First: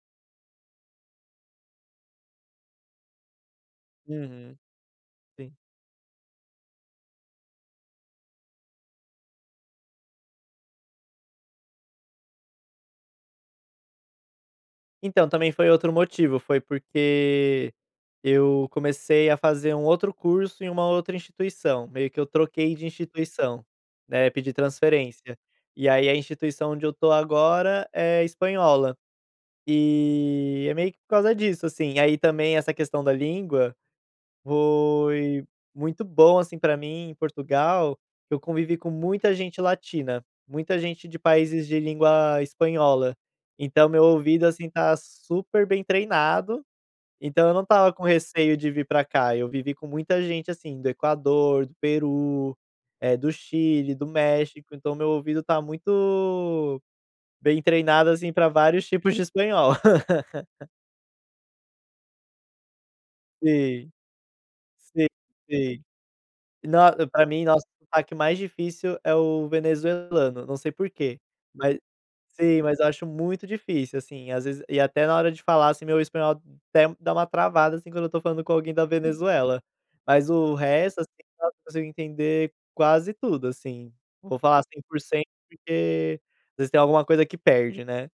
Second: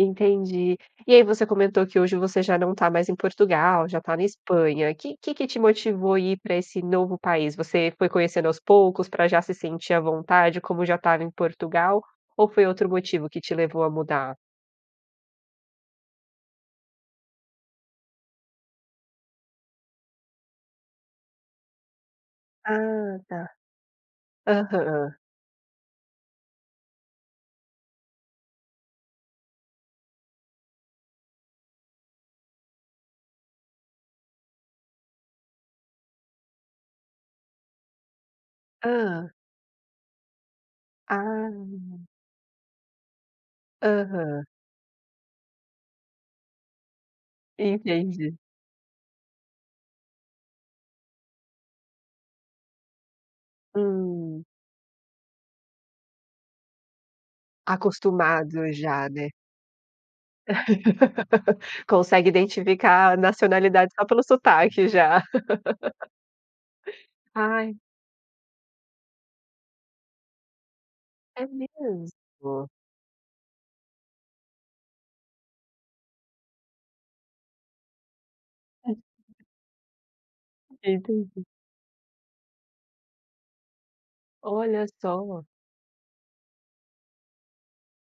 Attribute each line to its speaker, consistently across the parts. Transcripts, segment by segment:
Speaker 1: Entendi. E aí você comentou que hoje você já não está mais em Portugal, já tá na
Speaker 2: Uhum.
Speaker 1: Espanha. Que que
Speaker 2: Sim.
Speaker 1: te motivou a ir para esse novo país? Você foi conhecendo aos poucos, pra já se sentir à vontade, como já estava em Portugal, ou foi outro motivo que te levou a mudar?
Speaker 2: Então, também foi outro motivo, foi porque eu comecei a fazer um outro curso, em uma outra instituição, meio que eu troquei de
Speaker 1: Ah, tá.
Speaker 2: instituição, né, pedi
Speaker 1: Aham.
Speaker 2: transferência, e aí a instituição onde eu estou agora é espanhola. E é meio que por causa disso, assim, aí também essa questão da língua, foi muito bom, assim, pra mim, Portugal, eu convivi com
Speaker 1: Hã.
Speaker 2: muita gente latina, muita gente de países de
Speaker 1: Ah.
Speaker 2: língua espanhola, então o meu ouvido,
Speaker 1: Aham.
Speaker 2: assim, está super bem treinado, então eu não estava com
Speaker 1: Entendi.
Speaker 2: receio de vir pra cá, eu vivi com muita gente, assim, do Equador, do Peru, eh, do Chile, do
Speaker 1: Hum.
Speaker 2: México, então meu ouvido está muito bem treinado, assim, pra
Speaker 1: Acostumado
Speaker 2: vários
Speaker 1: já,
Speaker 2: tipos de
Speaker 1: né.
Speaker 2: espanhol.
Speaker 1: Consegue identificar a
Speaker 2: Sim.
Speaker 1: nacionalidade só pelo sotaque,
Speaker 2: Sim,
Speaker 1: já.
Speaker 2: sim. Nos pra mim, nossa,
Speaker 1: Ai
Speaker 2: é o sotaque mais difícil é o venezuelano, não sei porquê,
Speaker 1: É
Speaker 2: ma sim,
Speaker 1: mesmo?
Speaker 2: mas eu acho muito difícil, assim, às vezes e até na hora de falar, assim, meu espanhol até dá uma travada, assim, quando eu estou falando com alguém da Venezuela, mas o resto assim,
Speaker 1: Entendi.
Speaker 2: nossa, consigo entender quase tudo, assim. Não vou falar cem
Speaker 1: Olha
Speaker 2: por cento
Speaker 1: só!
Speaker 2: porque, às vezes, tem alguma coisa que perde, né.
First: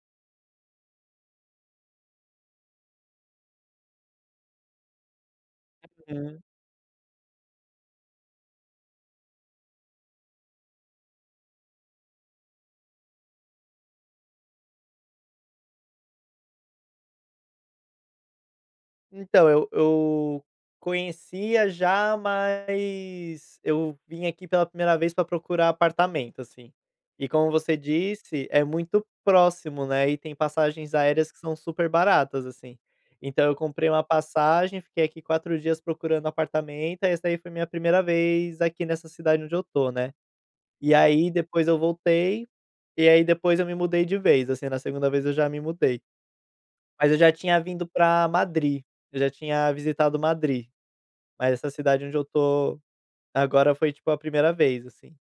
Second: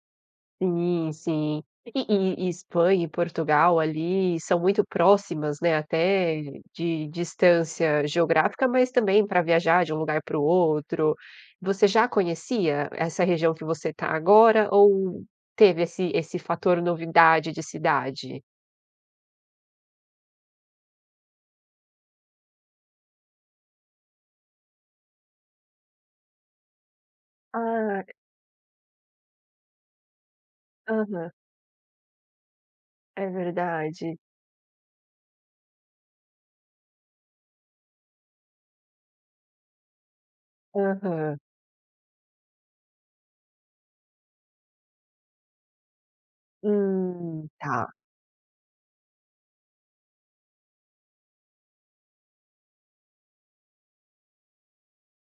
Speaker 1: Sim, sim. E e e Espanha e Portugal ali são muito próximas, né, até
Speaker 2: Uhum.
Speaker 1: de distância geográfica, mas também pra viajar de um lugar para o outro. Você já conhecia essa região que você tá agora ou teve esse esse fator novidade de cidade?
Speaker 2: Então eu eu conhecia já, mas eu vim aqui pela 1ª vez pra procurar apartamento, assim, e como você
Speaker 1: Ah.
Speaker 2: disse, é muito próximo, né, e tem passagens
Speaker 1: Aham.
Speaker 2: aéreas que são super baratas, assim.
Speaker 1: É
Speaker 2: Então eu comprei uma
Speaker 1: verdade.
Speaker 2: passagem, fiquei aqui 4 dias procurando apartamento, aí essa aí foi minha 1ª vez aqui nessa cidade onde eu estou, né. E aí,
Speaker 1: Aham.
Speaker 2: depois eu voltei, e aí depois eu me mudei de vez, assim. Na 2ª vez eu já me mudei. Mas eu já
Speaker 1: Hum,
Speaker 2: tinha vindo
Speaker 1: tá.
Speaker 2: pra Madrid, eu já tinha visitado Madrid. Mas essa cidade onde eu estou agora, foi, tipo, a 1ª vez, assim.